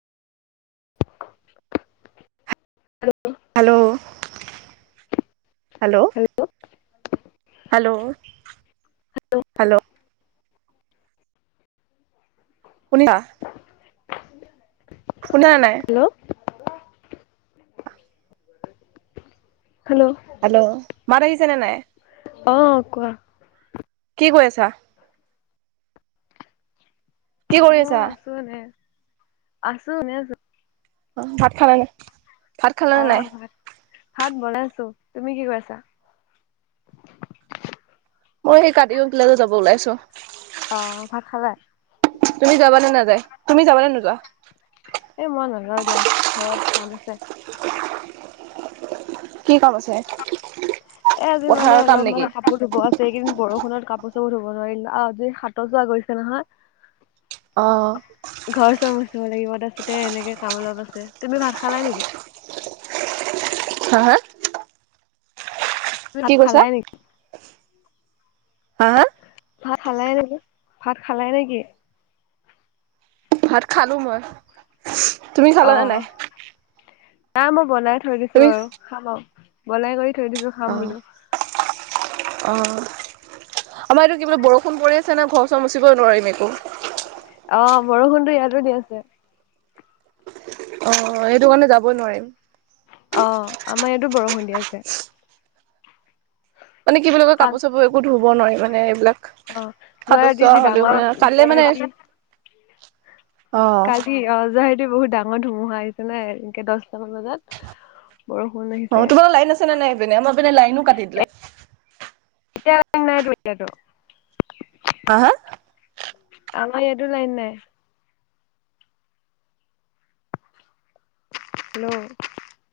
[unintelligible] Hello hello hello hello শুনিলা। শুনা নাই। হেল্ল' হেল্ল' হেল্ল' মাৰ আহিছেনে নাই? অ' কোৱা? কি কৈ আছা? কি কৰি আছে? মই আছো এনে, আছো এনে আছো। অ', ভাত খালে নাই, ভাত খালে অ নে নাই? ভাত ভাত বনাইছো, তুমি কি কৰি আছা? মই সেই [unintelligible] কিলালৈ যাব ওলাইছো। অ', ভাত খালা? তুমি যাবানে নাযায় তুমি যাবানে নোযোৱা? এ মই নাযাও এতিয়া, ঘৰত কাম আছে। কি কাম আছে এ আজি মানে পথাৰৰ কাম নেকি অলপমান কাপোৰ ধুব আছে, এইকেইদিন বৰষুণত কাপোৰ চাপোৰ ধুব নোৱাৰিল আৰু আজি সাতৰ চোৱা গৈছে নহয়। অ'। [unintelligible] লাগিব তাৰপিছতে এনেকে কাম অলপ আছে, তুমি ভাত খালা নেকি? হা হা? কি [unintelligible] কৈছা খালাই নেকি? হা হা? ভাত খালাই, নেকি ভাত খালাই নেকি? ভাত খালোঁ মই, তুমি অ খালানে নাই? নাই মই বনাই থৈ দিছোঁ তুমি আৰু, খাম আৰু বনাই কৰি থৈ দিছোঁ অ খাম বোলোঁ। অ', আমাৰ এইটো কি বুলি বৰষুণ পৰি আছে ন' ঘৰ, চৰ মুচিবই নোৱাৰিম একো। অ', বৰষুণতো ইয়াতো দি আছে। অ', এইটো কাৰণে যাবই নোৱাৰিম। অ', [unintelligible] বৰষুণ দি আছে। মানে কি বুলি কয় কাল কাপোৰ, চাপোৰ একো ধুব নোৱাৰি মানে এইবিলাক অ', যোৱা সাতৰ ৰাতি চোৱা যি হ'লেও ডাঙৰ মানে, কাইলে যোৱা মানে ৰাতি অ', কালি অ', [unintelligible] বহুত ডাঙৰ ধুমুহা আহিছেনে এনেকে দচটামান বজাত বৰষুণ আহিছে। অ', তোমাৰ লাইন আছেনে নাই এইপিনে? আমাৰ পিনে লাইনো কাটি দিলে। [unintelligible] হা, হা আমাৰ ইয়াতো লাইন নাই। হেল্ল'!